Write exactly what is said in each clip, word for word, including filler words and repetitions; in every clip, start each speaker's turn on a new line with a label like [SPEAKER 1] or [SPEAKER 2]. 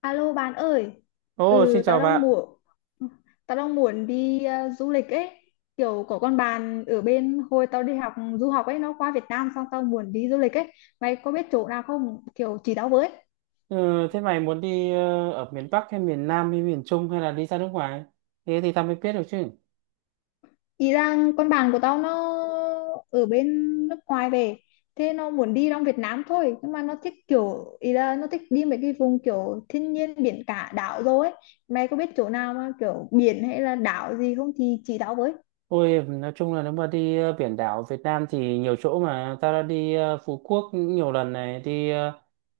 [SPEAKER 1] Alo bạn ơi,
[SPEAKER 2] Ồ, xin
[SPEAKER 1] ừ tao
[SPEAKER 2] chào
[SPEAKER 1] đang
[SPEAKER 2] bạn.
[SPEAKER 1] muốn tao đang muốn đi ờ, du lịch ấy, kiểu có con bạn ở bên hồi tao đi học du học ấy, nó qua Việt Nam xong tao muốn đi du lịch ấy, mày có biết chỗ nào không? Kiểu chỉ tao với.
[SPEAKER 2] Ừ, thế mày muốn đi ờ, ở miền Bắc hay miền Nam hay miền Trung hay là đi ra nước ngoài? Thế thì tao mới biết được chứ.
[SPEAKER 1] Ý rằng con bạn của tao nó ở bên nước ngoài về, thế nó muốn đi trong Việt Nam thôi, nhưng mà nó thích kiểu ý là nó thích đi mấy cái vùng kiểu thiên nhiên biển cả đảo rồi ấy. Mày có biết chỗ nào mà kiểu biển hay là đảo gì không thì chỉ tao với.
[SPEAKER 2] Ôi, nói chung là nếu mà đi ờ, biển đảo Việt Nam thì nhiều chỗ mà. Tao đã đi ờ, Phú Quốc nhiều lần này, đi ờ,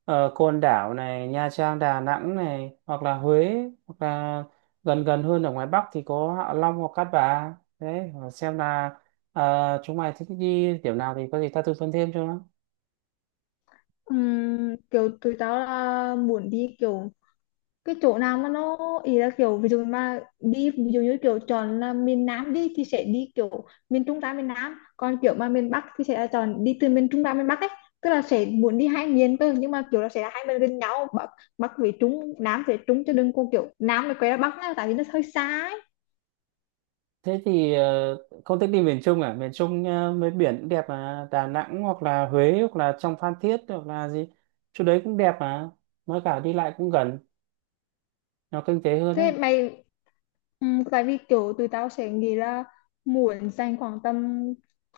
[SPEAKER 2] ờ, Côn Đảo này, Nha Trang, Đà Nẵng này, hoặc là Huế, hoặc là gần gần hơn ở ngoài Bắc thì có Hạ Long hoặc Cát Bà. Đấy, xem là ờ, chúng mày thích đi điểm nào thì có gì tao tư vấn thêm cho nó.
[SPEAKER 1] Ừm, kiểu tụi tao là muốn đi kiểu cái chỗ nào mà nó ý là kiểu ví dụ mà đi ví dụ như kiểu chọn là miền Nam đi thì sẽ đi kiểu miền Trung ra miền Nam, còn kiểu mà miền Bắc thì sẽ là chọn đi từ miền Trung ra miền Bắc ấy, tức là sẽ muốn đi hai miền cơ, nhưng mà kiểu là sẽ là hai miền gần nhau, Bắc Bắc về Trung, Nam về Trung, chứ đừng có kiểu Nam này quay ra Bắc nha, tại vì nó hơi xa ấy.
[SPEAKER 2] Thế thì ờ, không thích đi miền Trung à? Miền Trung ờ, mấy biển cũng đẹp mà. Đà Nẵng hoặc là Huế hoặc là trong Phan Thiết hoặc là gì. Chỗ đấy cũng đẹp mà. Mới cả đi lại cũng gần. Nó kinh tế hơn
[SPEAKER 1] Thế
[SPEAKER 2] đấy.
[SPEAKER 1] mày, ừ, tại vì kiểu tụi tao sẽ nghĩ là muốn dành khoảng tầm,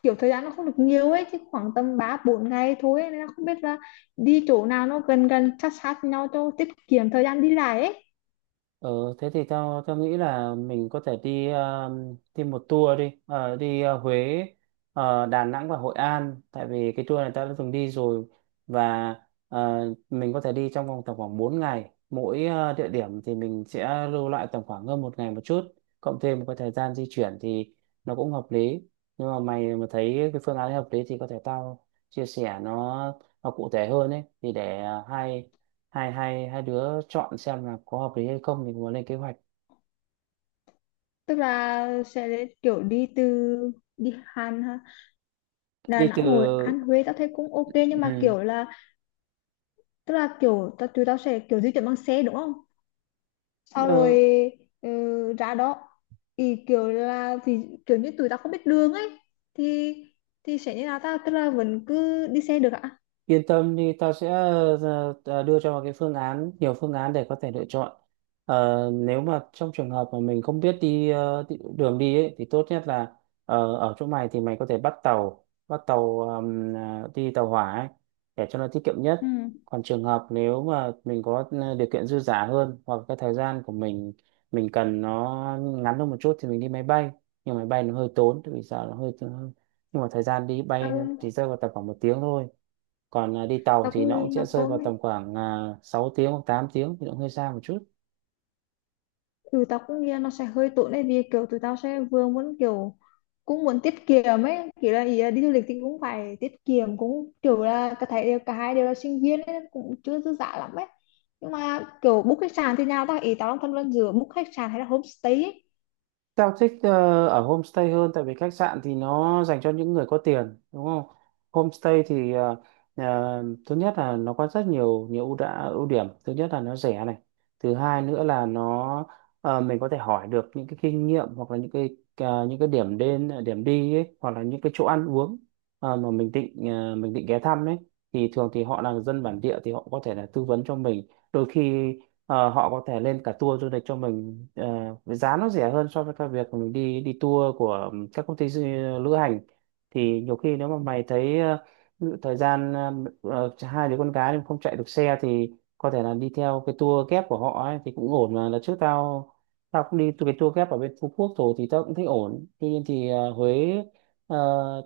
[SPEAKER 1] kiểu thời gian nó không được nhiều ấy, chứ khoảng tầm ba bốn ngày thôi ấy. Nên là không biết là đi chỗ nào nó gần gần sát sát nhau cho tiết kiệm thời gian đi lại ấy,
[SPEAKER 2] Ừ, thế thì tao tao nghĩ là mình có thể đi ờ, đi một tour đi Ờ, đi ờ, Huế, ờ, Đà Nẵng và Hội An, tại vì cái tour này tao đã từng đi rồi. Và ờ, mình có thể đi trong vòng tầm khoảng bốn ngày, mỗi ờ, địa điểm thì mình sẽ lưu lại tầm khoảng hơn một ngày một chút, cộng thêm một cái thời gian di chuyển thì nó cũng hợp lý. Nhưng mà mày mà thấy cái phương án hợp lý thì có thể tao chia sẻ nó nó cụ thể hơn ấy, thì để ờ, hai hai hai hai đứa chọn xem là có hợp lý hay không thì muốn lên kế hoạch
[SPEAKER 1] tức là sẽ để kiểu đi từ đi Hàn ha, Đà
[SPEAKER 2] đi từ.
[SPEAKER 1] Nẵng Hồi An Huế tao thấy cũng ok, nhưng mà
[SPEAKER 2] Ừ.
[SPEAKER 1] kiểu là tức là kiểu tao- tụi tao sẽ kiểu di chuyển bằng xe đúng không, sau rồi
[SPEAKER 2] ờ,
[SPEAKER 1] ừ, ra đó thì kiểu là thì kiểu như tụi tao không biết đường ấy, thì thì sẽ như là ta, tức là vẫn cứ đi xe được ạ.
[SPEAKER 2] Yên tâm đi, tao sẽ ờ, ờ, đưa cho mày cái phương án, nhiều phương án để có thể lựa chọn. Ờ, nếu mà trong trường hợp mà mình không biết đi ờ, đi- đường đi ấy, thì tốt nhất là, ờ, ở chỗ mày thì mày có thể bắt tàu bắt tàu ờm, ờ, đi tàu hỏa ấy, để cho nó tiết kiệm
[SPEAKER 1] Ừ.
[SPEAKER 2] nhất. Còn trường hợp nếu mà mình có ờ, điều kiện dư dả hơn, hoặc cái thời gian của mình mình cần nó ngắn hơn một chút thì mình đi máy bay. Nhưng máy bay nó hơi tốn, tại vì sao nó hơi, nhưng mà thời gian đi
[SPEAKER 1] tao
[SPEAKER 2] bay
[SPEAKER 1] cũng
[SPEAKER 2] thì rơi vào tầm khoảng một tiếng thôi. Còn à, đi tàu
[SPEAKER 1] tao
[SPEAKER 2] thì
[SPEAKER 1] cũng
[SPEAKER 2] nó
[SPEAKER 1] nghĩ
[SPEAKER 2] cũng sẽ
[SPEAKER 1] nó
[SPEAKER 2] rơi
[SPEAKER 1] tốt
[SPEAKER 2] vào
[SPEAKER 1] đấy.
[SPEAKER 2] tầm khoảng à, sáu tiếng hoặc tám tiếng thì nó hơi xa một chút.
[SPEAKER 1] Ừ, tao cũng nghĩ là nó sẽ hơi tốn đấy, vì kiểu tụi tao sẽ vừa muốn kiểu cũng muốn tiết kiệm ấy, kiểu là ý là đi du lịch thì cũng phải tiết kiệm, cũng kiểu là cả thấy cả hai đều là sinh viên ấy, cũng chưa dư dả lắm ấy, nhưng mà kiểu book khách sạn thì nào ta, ý tao đang phân vân giữa book khách sạn hay là homestay ấy.
[SPEAKER 2] Tao thích ờ, ở homestay hơn, tại vì khách sạn thì nó dành cho những người có tiền, đúng không? Homestay thì, ờ, ờ, thứ nhất là nó có rất nhiều nhiều ưu đã ưu điểm. Thứ nhất là nó rẻ này. Thứ hai nữa là nó, ờ, mình có thể hỏi được những cái kinh nghiệm, hoặc là những cái ờ, những cái điểm đến điểm đi ấy, hoặc là những cái chỗ ăn uống ờ, mà mình định ờ, mình định ghé thăm ấy, thì thường thì họ là dân bản địa thì họ có thể là tư vấn cho mình. Đôi khi Ờ, họ có thể lên cả tour du lịch cho mình ờ, với giá nó rẻ hơn so với cái việc mình đi đi tour của các công ty du, lữ hành. Thì nhiều khi nếu mà mày thấy ờ, ví dụ thời gian, ờ, ờ, hai đứa con gái nhưng không chạy được xe thì có thể là đi theo cái tour kép của họ ấy, thì cũng ổn mà. Là trước tao tao cũng đi cái tour kép ở bên Phú Quốc rồi thì tao cũng thấy ổn. Tuy nhiên thì ờ, Huế, ờ,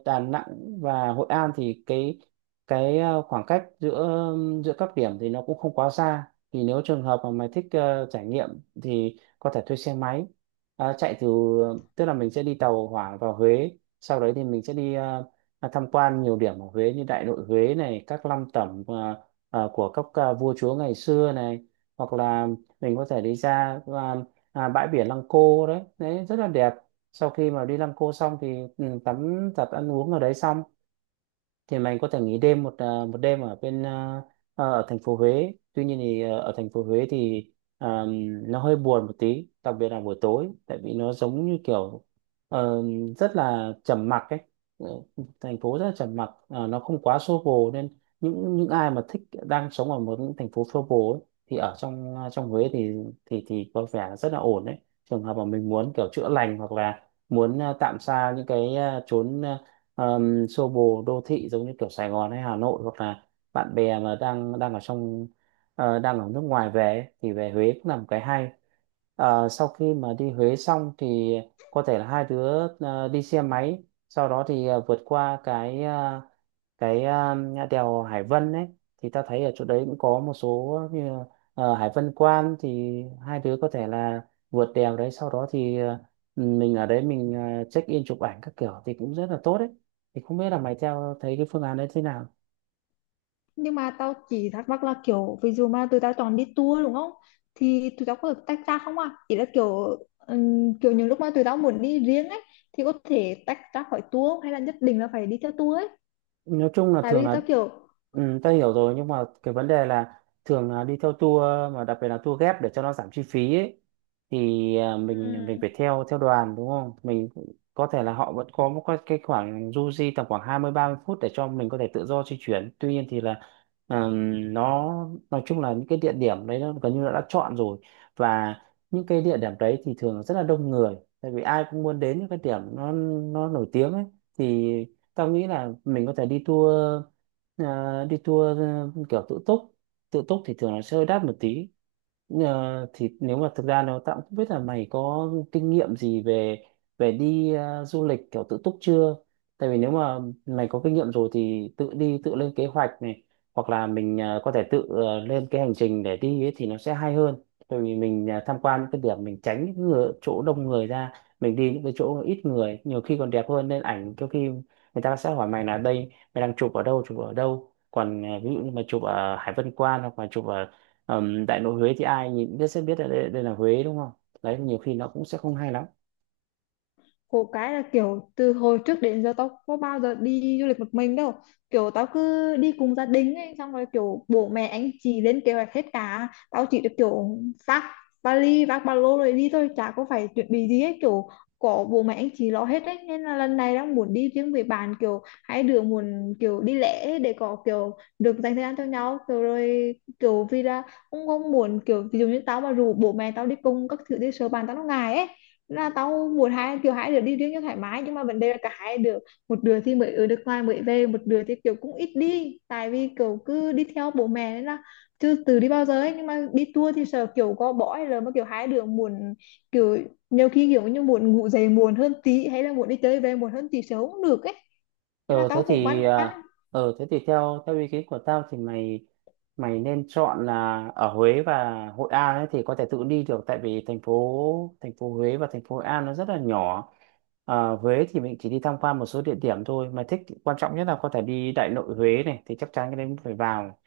[SPEAKER 2] Đà Nẵng và Hội An thì cái cái ờ, khoảng cách giữa giữa các điểm thì nó cũng không quá xa. Thì nếu trường hợp mà mày thích ờ, trải nghiệm thì có thể thuê xe máy, ờ, chạy từ. Tức là mình sẽ đi tàu hỏa vào Huế, sau đấy thì mình sẽ đi ờ, à, tham quan nhiều điểm ở Huế như Đại Nội Huế này, các lăng tẩm ờ, ờ, của các ờ, vua chúa ngày xưa này, hoặc là mình có thể đi ra ờ, à, bãi biển Lăng Cô, đấy đấy rất là đẹp. Sau khi mà đi Lăng Cô xong thì, ừ, tắm giặt ăn uống ở đấy xong thì mình có thể nghỉ đêm một à, một đêm ở bên à, à, ở thành phố Huế. Tuy nhiên thì à, ở thành phố Huế thì à, nó hơi buồn một tí, đặc biệt là buổi tối, tại vì nó giống như kiểu ờ, rất là trầm mặc ấy. Ờ, thành phố rất là trầm mặc, à, nó không quá xô bồ, nên những những ai mà thích đang sống ở một những thành phố xô bồ ấy, thì ở trong à, trong Huế thì thì thì có vẻ rất là ổn đấy. Trường hợp mà mình muốn kiểu chữa lành, hoặc là muốn à, tạm xa những cái à, chốn à, um, xô bồ đô thị, giống như kiểu Sài Gòn hay Hà Nội, hoặc là bạn bè mà đang đang ở trong ờ, đang ở nước ngoài về ấy, thì về Huế cũng là một cái hay. Ờ, sau khi mà đi Huế xong thì có thể là hai đứa ờ, đi xe máy, sau đó thì ờ, vượt qua cái ờ, cái ờ, đèo Hải Vân ấy, thì ta thấy ở chỗ đấy cũng có một số như ờ, Hải Vân Quan, thì hai đứa có thể là vượt đèo đấy, sau đó thì ờ, mình ở đấy mình ờ, check in chụp ảnh các kiểu thì cũng rất là tốt đấy. Thì không biết là mày theo thấy cái phương án đấy thế nào.
[SPEAKER 1] Nhưng mà tao chỉ thắc mắc là kiểu ví dụ mà tụi tao chọn đi tour đúng không, thì tụi tao có được tách ra không, à chỉ là kiểu ừm, kiểu những lúc mà tụi tao muốn đi riêng ấy thì có thể tách ra khỏi tour không? Hay là nhất định là phải đi theo tour ấy?
[SPEAKER 2] Nói chung là
[SPEAKER 1] Tại
[SPEAKER 2] thường
[SPEAKER 1] vì
[SPEAKER 2] là,
[SPEAKER 1] tao kiểu,
[SPEAKER 2] ừ, ta hiểu rồi, nhưng mà cái vấn đề là thường là đi theo tour, mà đặc biệt là tour ghép để cho nó giảm chi phí ấy, thì à,
[SPEAKER 1] ừ.
[SPEAKER 2] mình mình phải theo theo đoàn, đúng không? Mình có thể là họ vẫn có một cái cái khoảng du di tầm khoảng hai mươi ba mươi phút để cho mình có thể tự do di chuyển. Tuy nhiên thì là, ừm, nó nói chung là những cái địa điểm đấy nó gần như là đã chọn rồi, và những cái địa điểm đấy thì thường là rất là đông người, tại vì ai cũng muốn đến những cái điểm nó nó nổi tiếng ấy. Thì tao nghĩ là mình có thể đi tour, ờ, đi tour ờ, kiểu tự túc. Tự túc thì thường là sẽ hơi đắt một tí. Ờ, thì nếu mà thực ra nó tao cũng không biết là mày có kinh nghiệm gì về về đi ờ, du lịch kiểu tự túc chưa. Tại vì nếu mà mày có kinh nghiệm rồi thì tự đi tự lên kế hoạch này, hoặc là mình ờ, có thể tự ờ, lên cái hành trình để đi ấy thì nó sẽ hay hơn. Tại vì mình ờ, tham quan những cái điểm, mình tránh những người, chỗ đông người ra, mình đi những cái chỗ ít người nhiều khi còn đẹp hơn, nên ảnh đôi khi người ta sẽ hỏi mày là, đây, mày đang chụp ở đâu chụp ở đâu, còn à, ví dụ như mà chụp ở Hải Vân Quan hoặc là chụp ở ừm, Đại Nội Huế thì ai nhìn biết sẽ biết là, đây, đây là Huế, đúng không? Đấy, nhiều khi nó cũng sẽ không hay lắm.
[SPEAKER 1] Khổ cái là kiểu từ hồi trước đến giờ tao có bao giờ đi du lịch một mình đâu, kiểu tao cứ đi cùng gia đình ấy, xong rồi kiểu bố mẹ anh chị lên kế hoạch hết cả, tao chỉ được kiểu vác vali vác ba lô rồi đi thôi, chả có phải chuẩn bị gì hết, kiểu có bố mẹ anh chị lo hết đấy, nên là lần này đang muốn đi riêng với bạn, kiểu hai đứa muốn kiểu đi lẻ ấy để có kiểu được dành thời gian cho nhau, kiểu rồi kiểu vì là cũng không muốn kiểu ví dụ như tao mà rủ bố mẹ tao đi cùng các thứ đi, sợ bạn tao nó ngại ấy, là tao muốn hai kiểu hai đứa đi riêng cho thoải mái, nhưng mà vấn đề là cả hai đứa, một đứa thì mới ở nước ngoài mới về, một đứa thì kiểu cũng ít đi tại vì kiểu cứ đi theo bố mẹ nên là chưa từ đi bao giờ ấy, nhưng mà đi tour thì sợ kiểu có bỏ, hay là mà kiểu hai đứa muốn kiểu nhiều khi kiểu như muốn ngủ dậy muộn hơn tí, hay là muốn đi chơi về muộn hơn tí sớm cũng được ấy, nên là
[SPEAKER 2] Ờ thế
[SPEAKER 1] tao cũng băn
[SPEAKER 2] thì
[SPEAKER 1] khoăn.
[SPEAKER 2] à, ờ thế thì theo theo ý kiến của tao thì mày mày nên chọn là ở Huế và Hội An ấy thì có thể tự đi được, tại vì thành phố thành phố Huế và thành phố Hội An nó rất là nhỏ. Ờ, Huế thì mình chỉ đi tham quan một số địa điểm thôi, mà thích quan trọng nhất là có thể đi Đại Nội Huế này, thì chắc chắn cái đấy mình phải vào.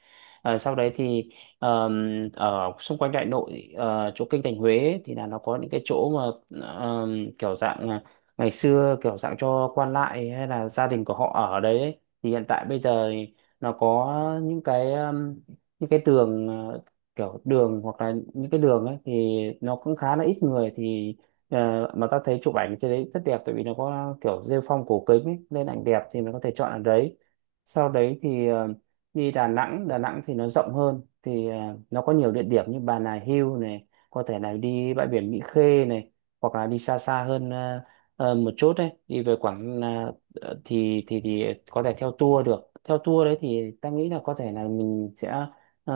[SPEAKER 2] Ờ, sau đấy thì ờm, ở xung quanh Đại Nội ờ, chỗ kinh thành Huế ấy, thì là nó có những cái chỗ mà ờm, kiểu dạng à, ngày xưa kiểu dạng cho quan lại hay là gia đình của họ ở đấy ấy, thì hiện tại bây giờ thì nó có những cái um, những cái tường ờ, kiểu đường hoặc là những cái đường ấy thì nó cũng khá là ít người thì ờ, mà ta thấy chụp ảnh trên đấy rất đẹp tại vì nó có kiểu rêu phong cổ kính ấy, nên ảnh đẹp thì mình có thể chọn ở đấy. Sau đấy thì ờ, đi Đà Nẵng Đà Nẵng thì nó rộng hơn thì ờ, nó có nhiều địa điểm như Bà Nà Hills này, có thể là đi bãi biển Mỹ Khê này, hoặc là đi xa xa hơn ờ, Ờ, một chút đấy, đi về Quảng là- ờ, thì thì thì có thể theo tour được. Theo tour đấy thì ta nghĩ là có thể là mình sẽ ờ,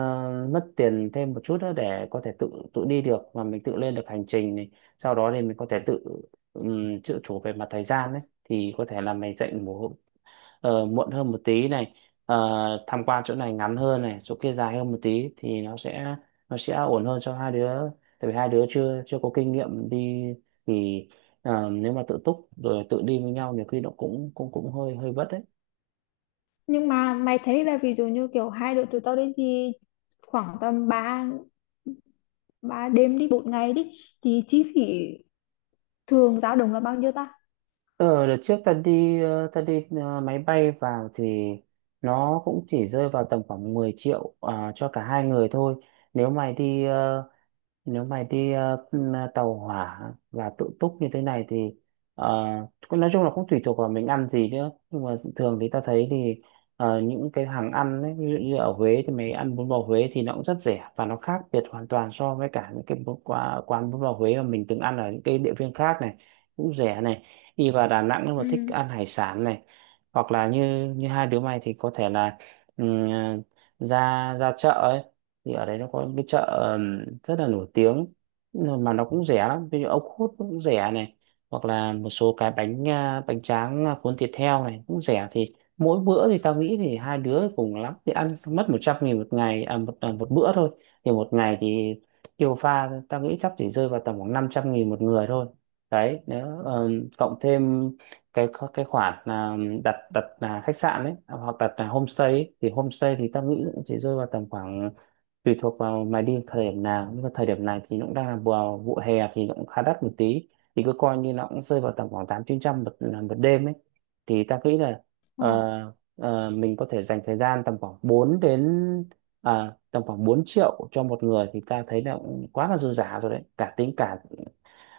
[SPEAKER 2] mất tiền thêm một chút nữa để có thể tự tự đi được và mình tự lên được hành trình này. Sau đó thì mình có thể tự um, tự chủ về mặt thời gian đấy, thì có thể là mình dành một ờ, muộn hơn một tí này, ờ, tham quan chỗ này ngắn hơn này, chỗ kia dài hơn một tí thì nó sẽ nó sẽ ổn hơn cho hai đứa. Tại vì hai đứa chưa chưa có kinh nghiệm đi thì ờ, nếu mà tự túc rồi tự đi với nhau nhiều khi nó cũng cũng cũng hơi hơi vất đấy.
[SPEAKER 1] Nhưng mà mày thấy là ví dụ như kiểu hai đứa tụi tao đi thì khoảng tầm ba ba đêm đi bốn ngày đi thì chi phí thường dao động là bao nhiêu ta?
[SPEAKER 2] Ờ, đợt trước ta đi ờ, ta đi ờ, máy bay vào thì nó cũng chỉ rơi vào tầm khoảng mười triệu à, cho cả hai người thôi. nếu mày đi ờ, Nếu mày đi ờ, tàu hỏa và tự túc như thế này thì ờ, cũng nói chung là cũng tùy thuộc vào mình ăn gì nữa, nhưng mà thường thì ta thấy thì ờ, những cái hàng ăn ấy, ví dụ như ở Huế thì mày ăn bún bò Huế thì nó cũng rất rẻ và nó khác biệt hoàn toàn so với cả những cái bún- quà- quán bún bò Huế mà mình từng ăn ở những cái địa phương khác này, cũng rẻ này. Đi vào Đà Nẵng nếu mà thích
[SPEAKER 1] Ừ.
[SPEAKER 2] ăn hải sản này, hoặc là như như hai đứa mày thì có thể là ừ, ra ra chợ ấy, thì ở đấy nó có cái chợ ừm, rất là nổi tiếng mà nó cũng rẻ lắm, ví dụ ốc hút cũng rẻ này, hoặc là một số cái bánh à, bánh tráng à, cuốn thịt heo này cũng rẻ. Thì mỗi bữa thì tao nghĩ thì hai đứa cùng lắm thì ăn mất một trăm nghìn một ngày à, một à, một bữa thôi. Thì một ngày thì tiêu pha tao nghĩ chắc chỉ rơi vào tầm khoảng năm trăm nghìn một người thôi đấy. Nếu ừm, cộng thêm cái cái khoản à, đặt đặt là khách sạn đấy, hoặc đặt là homestay ấy, thì homestay thì tao nghĩ cũng chỉ rơi vào tầm khoảng, tùy thuộc vào mày đi thời điểm nào, nhưng mà thời điểm này thì nó cũng đang là vào vụ hè thì nó cũng khá đắt một tí, thì cứ coi như nó cũng rơi vào tầm khoảng tám chín trăm một à, một đêm ấy. Thì ta nghĩ là
[SPEAKER 1] Ờ.
[SPEAKER 2] ờ, ờ, mình có thể dành thời gian tầm khoảng bốn đến à, tầm khoảng bốn triệu cho một người thì ta thấy là cũng quá là dư giả rồi đấy, cả tính cả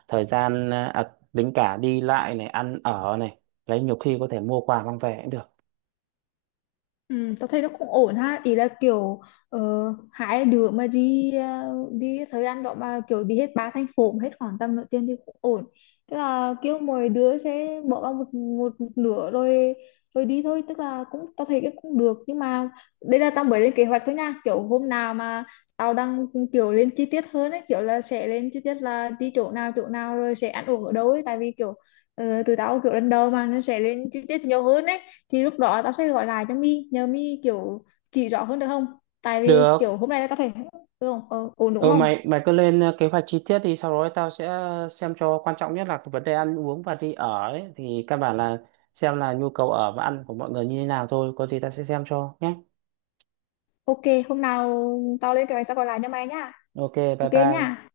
[SPEAKER 2] thời gian à, à, tính cả đi lại này, ăn ở này. Đấy, nhiều khi có thể mua quà mang về cũng được.
[SPEAKER 1] Ừ, tao thấy nó cũng ổn ha, ý là kiểu ờ, hai đứa mà đi ờ, đi thời gian đó mà kiểu đi hết ba thành phố mà hết khoảng tầm nửa tiền thì cũng ổn, tức là kiểu mỗi đứa sẽ bỏ vào một, một, nửa rồi rồi đi thôi, tức là cũng tao thấy cái cũng được, nhưng mà đây là tao mới lên kế hoạch thôi nha, kiểu hôm nào mà tao đang kiểu lên chi tiết hơn ấy, kiểu là sẽ lên chi tiết là đi chỗ nào chỗ nào rồi sẽ ăn uống ở đâu ấy, tại vì kiểu ờ, tụi tao kiểu lần đầu mà nó sẽ lên chi tiết nhiều hơn ấy, thì lúc đó tao sẽ gọi lại cho My nhờ My kiểu chỉ rõ hơn được không, tại vì
[SPEAKER 2] Được.
[SPEAKER 1] kiểu hôm nay tao thể ừ, không? Ờ, ổn đúng
[SPEAKER 2] Ừ,
[SPEAKER 1] không?
[SPEAKER 2] mày mày cứ lên ờ, kế hoạch chi tiết thì sau đó tao sẽ ờ, xem cho. Quan trọng nhất là cái vấn đề ăn uống và đi ở ấy, thì căn bản là xem là nhu cầu ở và ăn của mọi người như thế nào thôi, có gì tao sẽ xem cho nhé.
[SPEAKER 1] Ok, hôm nào tao lên kế hoạch tao gọi lại cho mày nhá.
[SPEAKER 2] OK, bye
[SPEAKER 1] Ok
[SPEAKER 2] bye.
[SPEAKER 1] nhá.